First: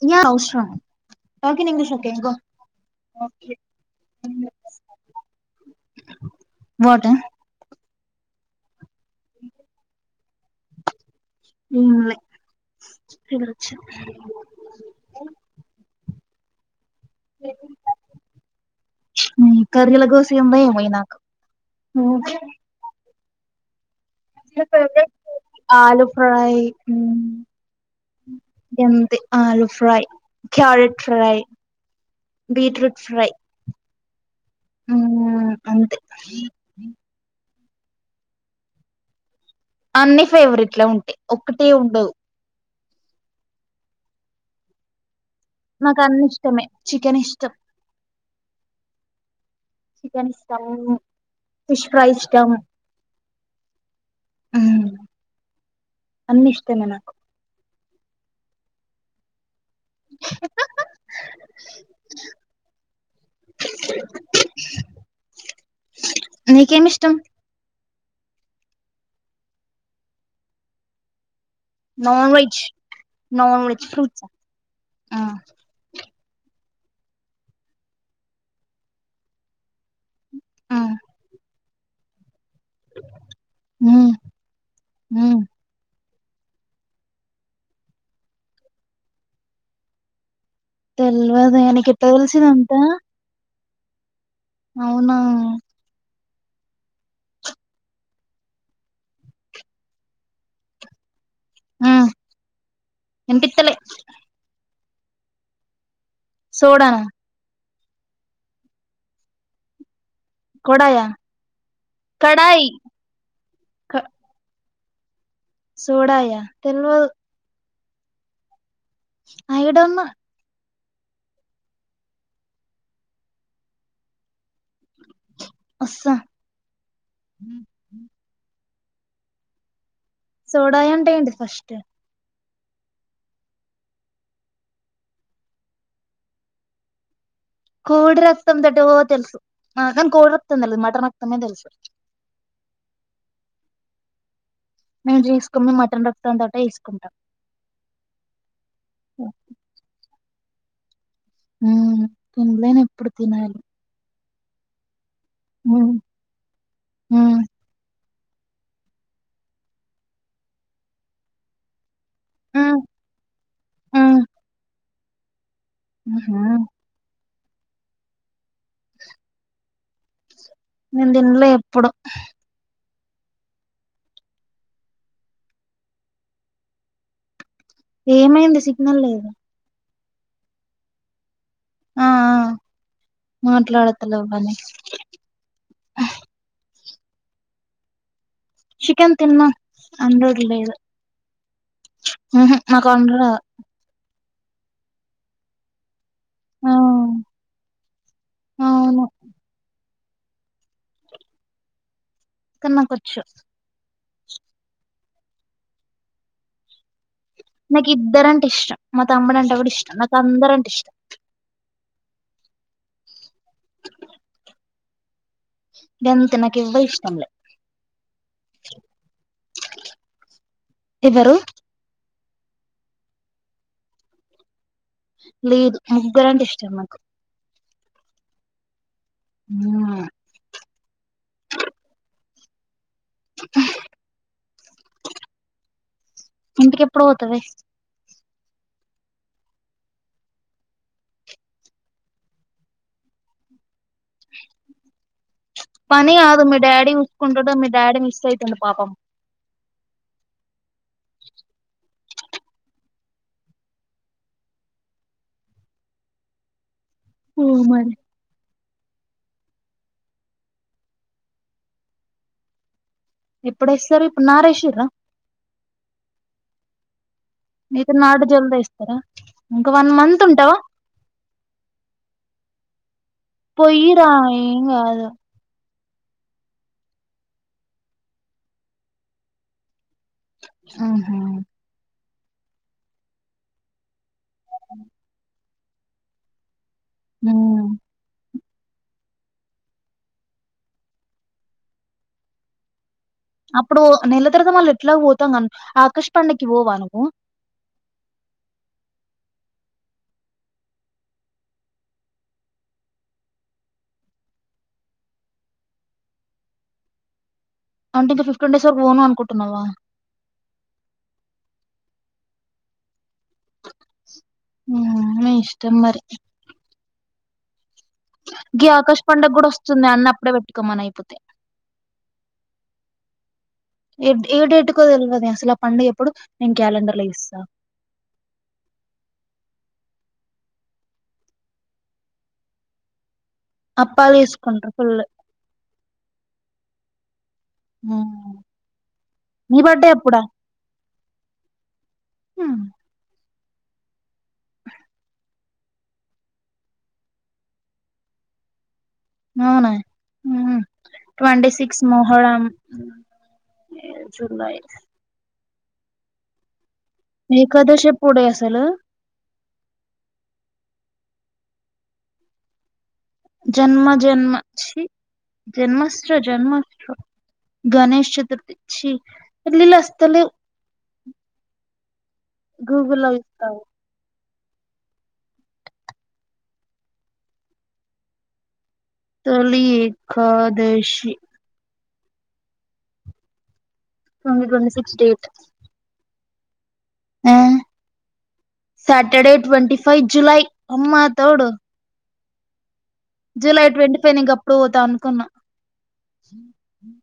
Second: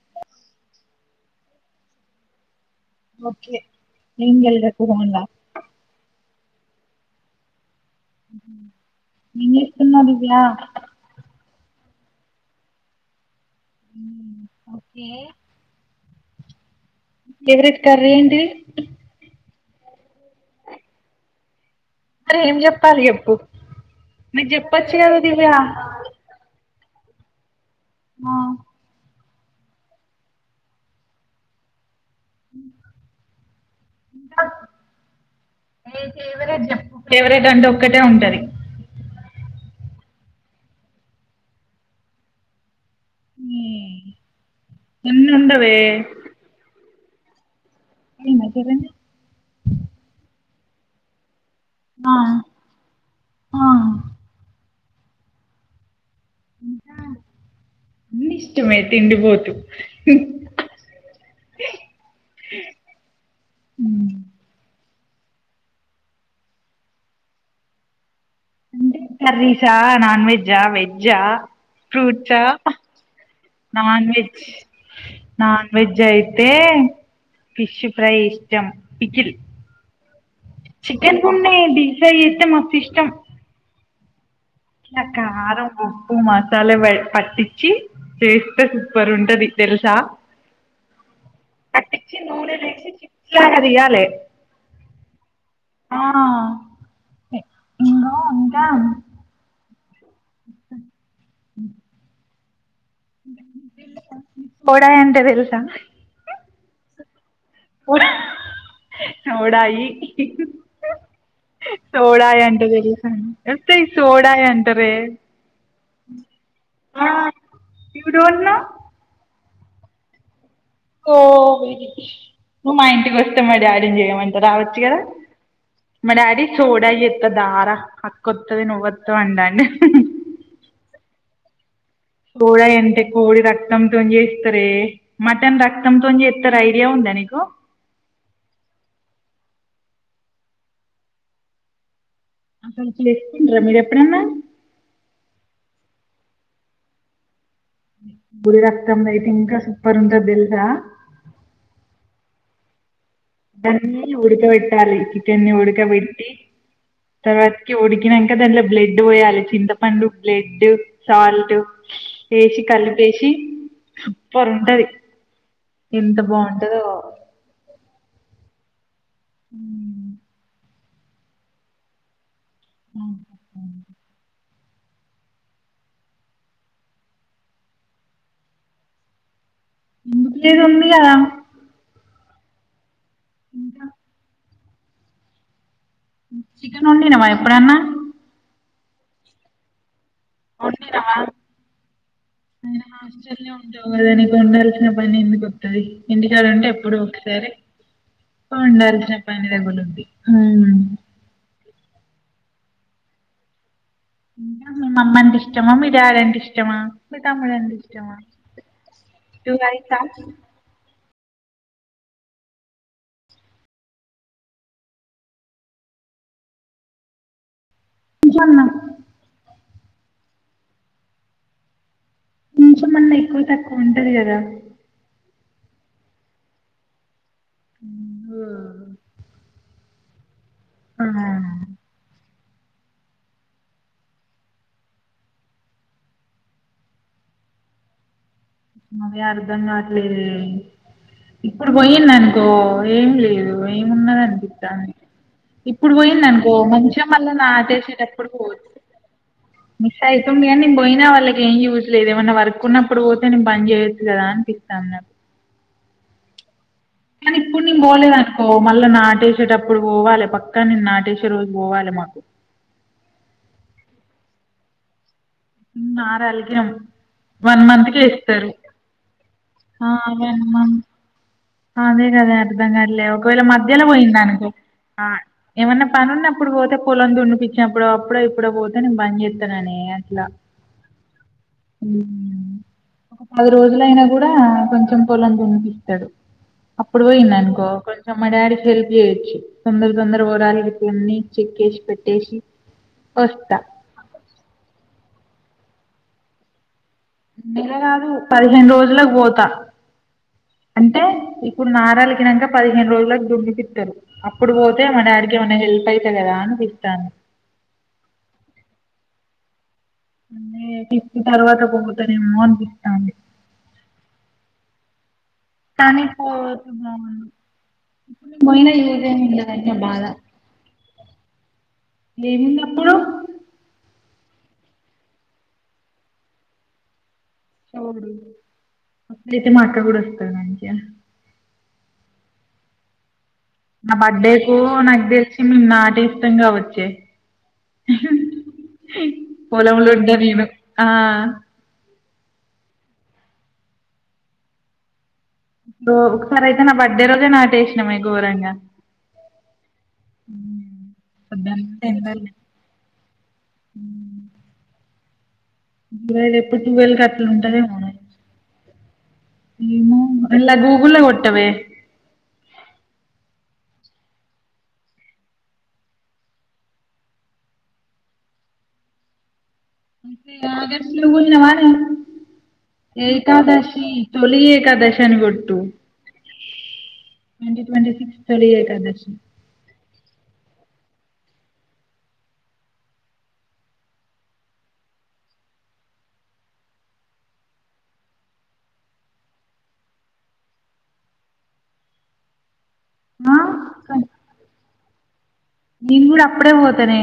[unintelligible] Talking English okay go okay [unintelligible] వాట ఏం జేస్తున్నావ్ దివ్యా ఏం లే తినొచ్చ ఓకే ఎవరెట్ కర్రీ ఏంటి కర్రీలో గోస ఏందో మరి నాకు మరే ఏం చెప్పాలి చెప్పు మీరు చెప్పొచ్చు కదా దివ్య ఆ, ఎంత ఆలు fry carrot fry beetroot fry అంతే ఫేవరేట్ అంటావ్ ఒకటే ఉంటంది అన్ని ఫేవరెట్ ఉంటాయి ఒకటే ఉండవు ఉ నాకు అన్ని ఇష్టమే చికెన్ ఇష్టం అయిందా చేరంది ఇష్టము ఫిష్ ఫ్రై ఇష్టం ఆ, అన్ని ఇష్టమే ఇంకా నాకు అన్ని ఇష్టమే తిండిపోతు ఆ హా ఉ నీకేమి ఇష్టం అ కర్రీసా నాన్ వెజ్ వెజ్జ fruits non veg non veg non veg అయితే అయితే ఫిష్ ఫ్రై ఇష్టం ఆ చికెన్ కు ఉన్నాయి డీప్ ఫ్రై చేస్తే మస్తు ఇష్టం ఉ చక్కగా కారం ఉప్పు ఉప్పు మసాలా పట్టించి చేస్తే సూపర్ ఉంటది తెలుసా తెలివదు ఆయనకి పట్టించి నూనె తెలిసినంత వేసి చిప్స్ లాగా తీయాలే అవునా ఆ ఉ అంటా ఉ ఇన్ పిత్తలే పోడాయి అంటే తెలుసా సోడాన ఓడాయి కొడాయా సోడాయ అంటే కడాయి తెలుసా ఈ సోడ అంట కర్రే సోడాయ తెలువదు ము don't know I don't know ఓ నువ్వు మా ఇంటికి వస్తా దాడిని చేయమంటా రావచ్చు కదా మా వస్సా డాడీ సోడా చెత్త దారా అక్కొత్తది నువ్వత్త వ్ అంటాండు సోడై అంటే ఏంటది ఫస్ట్ సోడై అంటే కోడి రక్తం తోనీ చేస్తారే మటన్ రక్తం తోని చేస్తారు ఐడియా ఉందా నీకు కోడి రక్తం బ్లడ్ ఓ తెలుసు కోడి రక్తం తెలువదు మటన్ రక్తమే తెలుసు అసలు చేసిర్రా మీరు ఎప్పుడన్నా మేము చేసుకుంటే మటన్ రక్తంతోటే చెసుకుంటాం గుడి రక్తందైతే ఇంకా సూపర్ ఉంటది తెలుసా మ్ తిన్లేను ఎప్పుడు తినాలి ఉడుకబెట్టాలి చికెన్ని ఉమ్ ఉడుకబెట్టి ఉమ్ తర్వాతకి ఉడి నాంక దంట్లో బ్లడ్ పోయాలి చింతపండు బ్లడ్ సాల్ట్ ఎసి ఉమ్ కలిపేసి ఉమ్ సూపర్ ఉంటది ఎంత ఉహు బాగుంటదో మ్ నేను తిన్లే ఎప్పుడు ఆ ఏమైంది సిగ్నల్ లేద ఎందుకు లేదు ఉంది కదా ఆ ఆ ఇంకా మాట్లోడుత లెవ్ కని చికెన్ ఓండినవా ఎప్పుడన్నా చికెన్ తిన్నా అండేది లేదు వండినవా మ్ హు అయినా నాకు అండరు హాస్టల్లో ఉంటావు కదా నీకు వండాల్సిన పని ఎందుకోత్తది ఇంటికాడుంటే ఎప్పుడో ఒకసారి ఆ అవును వండాల్సిన పని తగ్గులుద్ధి మ్ కన్ నాకొచ్చు ఇంకా మీ మమ్మంటే ఇష్టమా మీ డాడీ అంటే ఇష్టమ మీ తమ్ముడు అంటే నాకు ఇష్టమా ఇద్దరంటే ఇష్టం మా తమ్ముడంటే కూడా ఇష్టం నాకు అందరంటే ఇష్టం గంతే నాకు ఎవ్వల్ ఇష్టంలే కొంచెమన్నా ఎవరు కొంచమన్నా ఎక్కువ తక్కువ ఉంటది కదా లేదు ముగ్గురంటే ఇష్టం నాకు మ్ హు అవునా [inaudible] ఇంటికేప్పుడు పోతవె అదే అర్ధం కాట్లేదే ఇప్పుడు పోయిన్ననుకో ఏం లేదు ఏమున్నదనిపితంది ఇప్పుడు పని కాదు పోయిన్ననుకో మీ డాడీ మంచిగ మళ్ళా చూసుకుంటడు మీ డాడీ మిస్ నాటెసేటప్పుడు అయితుండు పోవచ్చు పాపం మిస్ అవుతుంది కాని నీను పోయినా వాళ్ళకి ఏం యూస్ లేదు ఏమన్నా వక్కున్నప్పుడు పో తే నిను పని చేయొచ్చు కదా అనిపితాంది నాకు కానీ ఓ ఇప్పుడు నీను మరి పోలేదనుకో మళ్ళా నాటేసేటప్పుడు పోవాలే పక్కా నేను నాటేసే రోజు పోవాలే మాకు ఎప్పుడేస్తారు ఇప్పుడు నారేసిర్ర నారల్కినం వన్ మంత్ అయితే నాటు కేస్తారు జల్ది ఏస్తారా ఇంక ఆ మంత్ వన్ ఉంటవా మంత్ అదే కద అర్ధం కాట్లే ఒకవేళ మధ్యల పొయ్యిరా పోయిందనుకో ఏం ఆ కాదు ఏమన్నా పని ఉన్నప్పుడు పోతే పొలం దున్నిపిచ్చినప్పుడో అప్పుడో ఇప్పుడో పోతే నేను బన్ చేత్తననే అట్లా ఆహా ఒక పది రోజులైనా కూడా కొంచెం పొలం దున్నిపిత్తడు అప్పుడు మ్మ్ పోయిండనుకో కొంచెం మ డాడీ హెల్ప్ చేయొచ్చు తొందర తొందరపోవడానికి కొన్ని చెక్ చెసి పెట్టేసి వస్తా అప్పుడూ నెల తర్వాత మళ్ళ ఎట్లాగొ పోతాం గని ఆకాష్ పండక్కి పోవా నువ్ నెల గాదు పదిహేను రోజులకి పోతా. అంటే ఇప్పుడు నాడాలకిినింక పదిహేను రోజులకి దున్నితిప్పుత్తరు అప్పుడు పోతే మా డాడీ కి ఏమైన హెల్ప్ అయితే కదా అనిపిస్తాంది. అంటే ఇంక ఫిఫ్టీన్ డేస్ వరకు పోను అనుకుంటున్నావా అన్నే ఫిఫ్త్ తర్వాత పోతనేమో అనిపిస్తాంది ఆ మే కాని పోతున్నాం గే ఆగస్ట్ పండుగ క్కూడా ఉండదన్న వస్తుంది బాధ అన్నీ అప్పుడే పెట్టుకోమని అయిపోతే ఏముంది అప్పుడు ఏ డేట్ కో తెల్వదె అసలు ఆ పండుగ ఎప్పుడు నేను క్యాలెండర్ లో చూస్తా అట్లైతే మా అక్క గూడా వస్తది మంచి గ నా అప్పాలు బర్త్డే కు చేసుకుంటారు ఫుల్ నాకు తెలిసి మిర్ నాటి ఇష్టం గ వచ్చే నీ పోలం బర్త్డే లో ఉంటనేను ఆ మ్ ఒకసారి అయితే నా బర్త్డే రోజే నాటేసషినమె ఘోరంగాఘ అవునా ఉమ్ ట్వంటి పొద్దున సిక్స్ ఎండల మోహరం జూలై బ్రైడెప్పు వీళకట్ల ఏకాదశి ఉంటదేమొనె ఎప్పుడే అసలు [unintelligible] ఊళ్ళొ కొట్టవే జన్మ జన్మ చి జన్మాశ్ర జన్మాష్ట్ర గణష్ చతుర్థీ ఛ్ఛీ ఇంక ఆగష్టు లో ఉన్నవానె గూగుల్లో చూస్తావు ఏకాదశి తొలి ఏకాదశి అని కొట్టు ట్వంటి ట్వంటీ సిక్స్ చొలి ఏకాదశ Tholi Ekadashi twenty twenty sixty eight Saturday twenty five July అమ్మా తోడు ఆ జూలై ట్వంటీ ఫైవ్ ని ఇంక అప్పుడు పోతా అనుకున్నా నేను కూడా అప్పుడే పోతానే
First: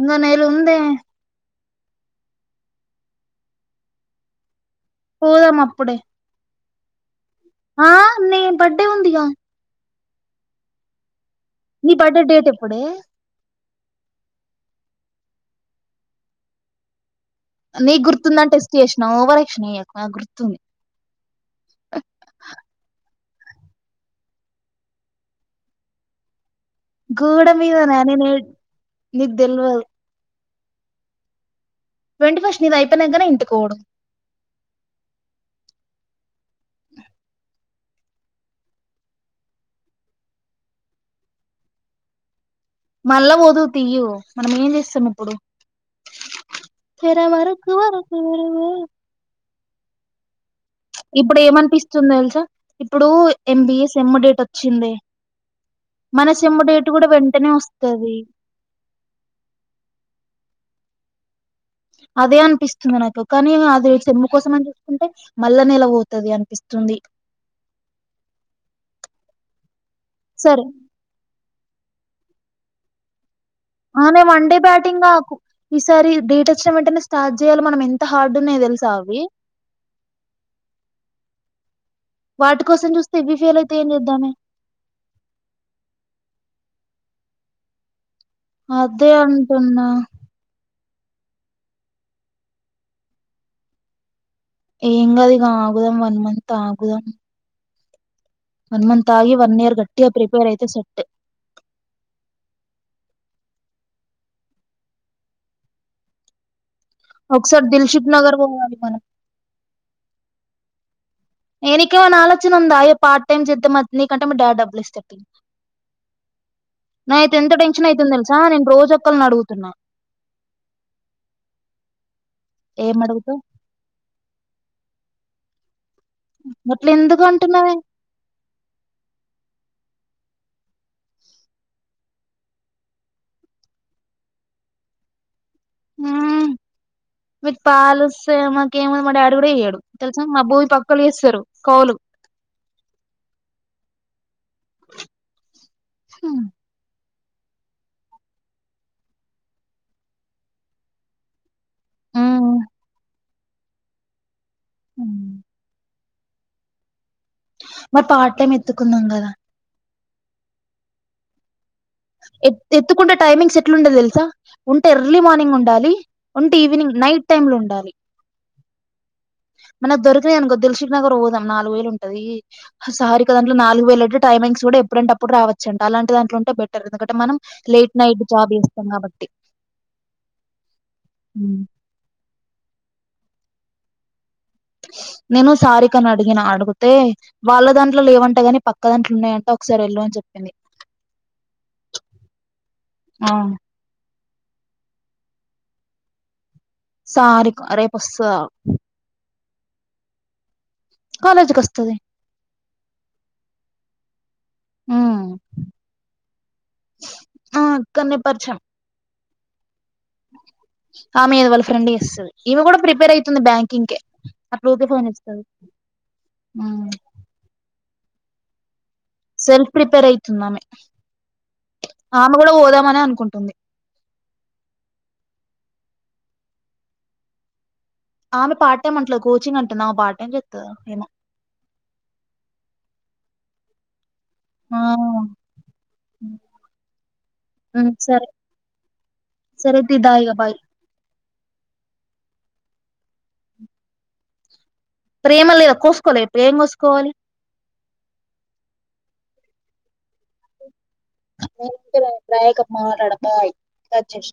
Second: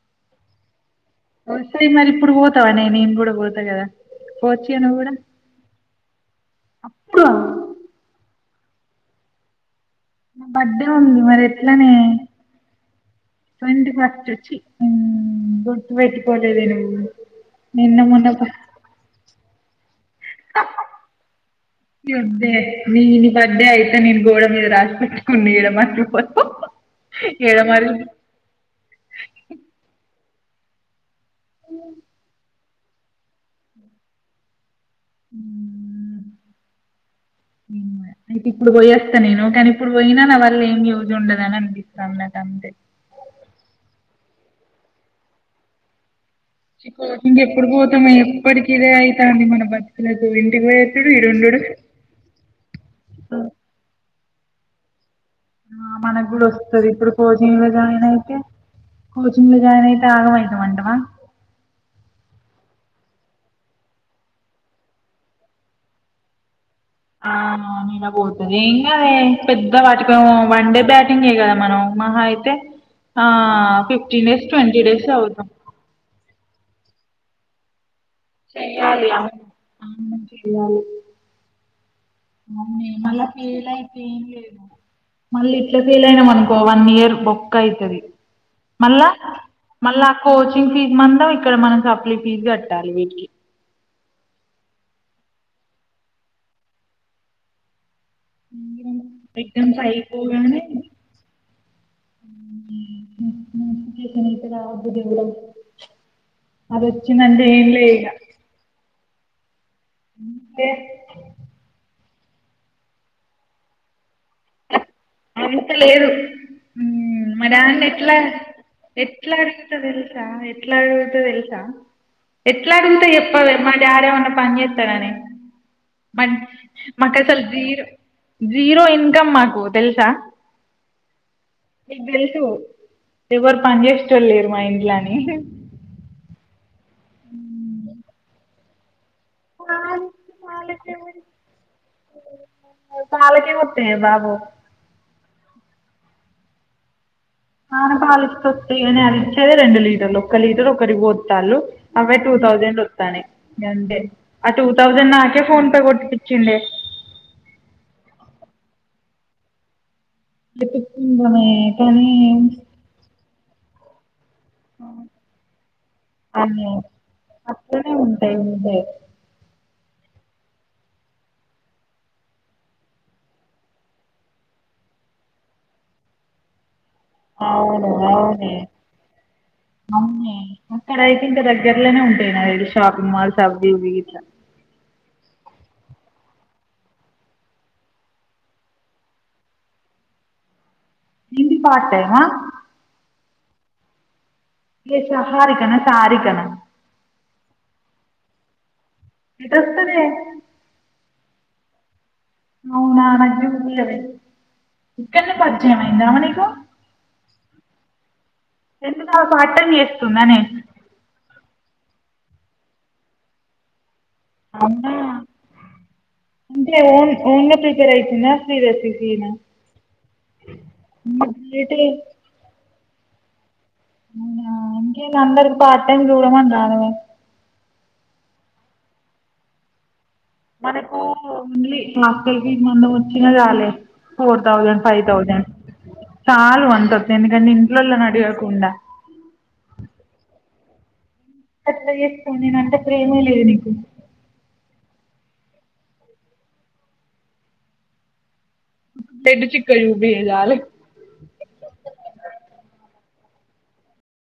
ఇంకా నెల ఉందే ఒసేయ్ మరి ఇప్పుడు పోతావానే నేను కూడా పోతా కదా పోవచ్చ పోదాం అప్పుడే అప్పుడా ఆ నే బర్డె ఉంది గ బర్డే ఉంది మరి ఎట్లనే నీ బర్డే డేట్ ఎప్పుడే ట్వంటీ ఫస్ట్ ఛ్చి మ్ గుర్తుపెట్టుకో లేదే నువ్వు నీ నిన్న గుర్తుందని టెస్ట్ చేషిన ఓవరేక్షన్ ఎయ్యకు ఎబ్బె నేను బర్త్డే అయితే నేను గోడ మీద రాసి పెట్టుకుని ఇడ మర్పో గోడ మీద నానే నే నీకు దెల్వదు అవు ట్వంటి ఫస్ట్ నీద అయిపోయినాక గాని ఇంత కూడదు ఉ మే మేఘమే ఇప్పుడు పోయేస్తా నేను కానీ ఇప్పుడు పోయినా నా వల్ల ఏం యూస్ ఉండదని అనిపిస్తున్నాది నాకు అంతే మళ్ళా పోదువు తీయుయు మనం ఏం చేస్తాం ఇప్పుడు తెర ఇంక వరకు ఎప్పుడుకి పోతామ వరకు వరకు ఎప్పటికి ఇదే అయి తంది మన బతుకులకు ఇంటికి పోయేటప్పుడు ఇప్పుడు ఇడుండు ఏమనిపిస్తుంది తెల్సా ఇప్పుడు ఎంబిఎస్ సేమ్ డేట్ వచ్చింది ఆ మనకు మన గూడా సెమ్ వస్తది డేట్ కూడా ఇప్పుడు వెంటనే కోచింగ్ లో జాయిన్ వస్తది అయితే కోచింగ్ లో జాయిన్ అయితే ఆగమయిత మంటవా అదే అనిపిస్తుంది నాకు కానీ అది చెనుము కోసం అని చూసుకుంటే మళ్లా నేల పోతది అనిపిస్తుంది ఆ నలా పోతది ఏం గాదే పెద్ద వాటిక సరే వన్ డే బ్యాటింగ్ గదా మనం మహా అయితే ఆ ఆనే fifteen days one day twenty days బ్యాటింగ్కు అవుతాం ఈసారి డేట్ వచ్చిన వెంటనే స్టార్ట్ చేయాలి మనం ఎంత ఎంత హార్డు ఉన్నాయో తెలుస చెయ్యాలి అవి అవును అవును చెయ్యాలి వాటి కోసం చూస్తే మళ్ళా ఇవి ఫెయిల్ ఫెల్ అయితే ఏం అయితేం చేద్దామే లేదు మళ్ళీ ఇట్లా ఫెల్ అయినాం అనుకో వన్ ఇయర్ మొక్క అయితది మళ్ళ అదే అంటున్నా మళ్ళ కోచింగ్ ఫీజ్ మందం ఇక్కడ మనం సప్లీ ఫీజ్ కట్టాలి వీటికి ఏం కాదు ఇగా ఆగుదాం వన్ మంత్ ఆగుదాం వన్ మంత్ ఆగి వన్ ఇయర్ ఎగ్జామ్స్ గట్టిగా ప్రిపేర్ అయిపోగానే అయితే సెట్ తే రావద్దు దేవుడా అది వచ్చి నంటే ఒకసారి ఏంలే దిల్షుక్ ఇగా నగర్ పోవాలి మనం ఉంటే నీ కెఎమ్నా అ ఆలోచన ఉందాయా పార్ట్ టైమ్ చేద్ద మీ నీ కంటే డాడ డబ్బు ఇస్త అంత లేదు మ్ నాకైతే మా ఎంత డాడీన్ని టెన్షన్ అవుతుంది ఎట్లా తెలుసా నేను రోజు ఒక్కళ్ళని ఎట్లా అడుగుతున్నా ఆడుగూత తెల్సా ఎట్లా ఆడుగూత తెల్సా ఎట్లా ఏం ఆడుగుంటా అడుగుతావు చెప్పావే మా డాడేమన్నా పని చేస్తాడానే మ అట్లా మాక్ ఎందుకు అసలు అంటున్నావే జీరో జీరో ఇన్కమ్ మాకు తెలుసా నీకు తెెలుసు ఎవరు పని చేసేటోలు లేరు మా ఇంట్లాఅని మ్ మీకు పాలు వస్తాయి మాకేమో మా డాడ్ కూడా ఇయ్యడు తెలుసా మా భూమి పక్కోలు చేస్తారు కౌలు ఎ బాబు హ అనాన పాలిస్తాయి అని అది ఇచ్చేది రెండు లీటర్లు ఒక్క లీటర్ ఒకటి బొతా ఉన్నాళ్ళు అవే టూ థౌసండ్ వస్తా అనే గంతే ఆ టూ థౌసండ్ నాకే మ్మ్. ఫోన్ పే కొట్టిచ్చిండె మరి పార్ట్ టైం ఎత్తుకుందాం గదా ఎత్తుకుందామే ఎ ఎత్తుకుంటే టైమింగ్స్ ఎట్లు ఉండది తెలుసా ఉంటే ఎర్లీ మార్నింగ్ ఉండాలి ఉంటే అదే ఈవినింగ్ నైట్ టైమ్ లో ఉండాలి అట్లనే ఉంటాయి ఉంటాయి [inaudible] మనకు దొరికినాది అనుకో దిల్సికనగర్ పోదాం నాలుగు వేలు ఉంటుంది సారిక దాంట్లో నాలుగు వేలు అంటే టైమింగ్స్ కూడా ఎప్పుడంటప్పుడు రావచ్చ అంట అలాంటి దాంట్లో ఉంటే బెటర్ ఎందుకంటే మనం అవును లేట్ నైట్ జాబ్ అవునే చేస్తాం కాబట్టి అవునే అక్కడ అయితే ఇంకా దగ్గరలోనే ఉంటాయి నా షాపింగ్ మాల్స్ అవి గివి ఇట్లా [inaudible] నేను సారికని అడిగిన అడిగితే వాళ్ళ దాంట్లో లే ఏవంటగాని పక్క దాంట్లో ఉన్నాయంటే ఒకసారి ఎళ్ళు చెప్పడి నంద పాట్ట ఆ ఏ సహారికనా సారికన్నా సారికా రెప్ వస్తద అటువస్తదే కాలేజ్ కి వస్తంది అవునా నాక్ చూపియవే ఉమ్ ఇకనే పరిచయం అయిందా ఆమె నీకు ఇకడ్నే పరిచయం ఎందుకు పార్ట్ టైమ్ చేస్తుందా నే మీదవల ఫ్రెండ్ చేస్తది ఇవి కూడా ప్రిపేర్ అవుతుంది బ్యాంకింగ్ కే అట్లా అవున ఊకే ఫోన్ చేస్తది అంటే ఓన్ ఓన్గా ప్రిపేర్ అయితుంద [unintelligible] సెల్ఫ్ ప్రిపేర్ అయితున్నామే గ్రేటే ఆమె కూడా పోదాం అనే అనుకుంటుంది అవున ఇంకేం అందరు పార్ట్ టైం చూడమని అన్రదే ఆమె పార్ట్ టైమ్ అంటలో కోచింగ్ అంటున్నా పా మనకు ఉలీ క్లాస్ల్కి మందం వచ్చినా రాలే ఫోర్ ఆ థౌజండ్ ఫైవ్ థౌజండ్ చాలు వంతవుతుాయి ఎందుకంటే ఉమ్ ఇంట్లోల్లో సరే అడిగకుండా సరే తి దఇగ అ ఎస్త నేను అంటె ప్రేమే లేదు నీకు ప్రేమ లేదా కోసుకోవాలి ప్రేమ కోసుకోవాలి పిడ్ చ కజు బజాల న రక మాట్లాడ బాయ్ కట్ చేసిన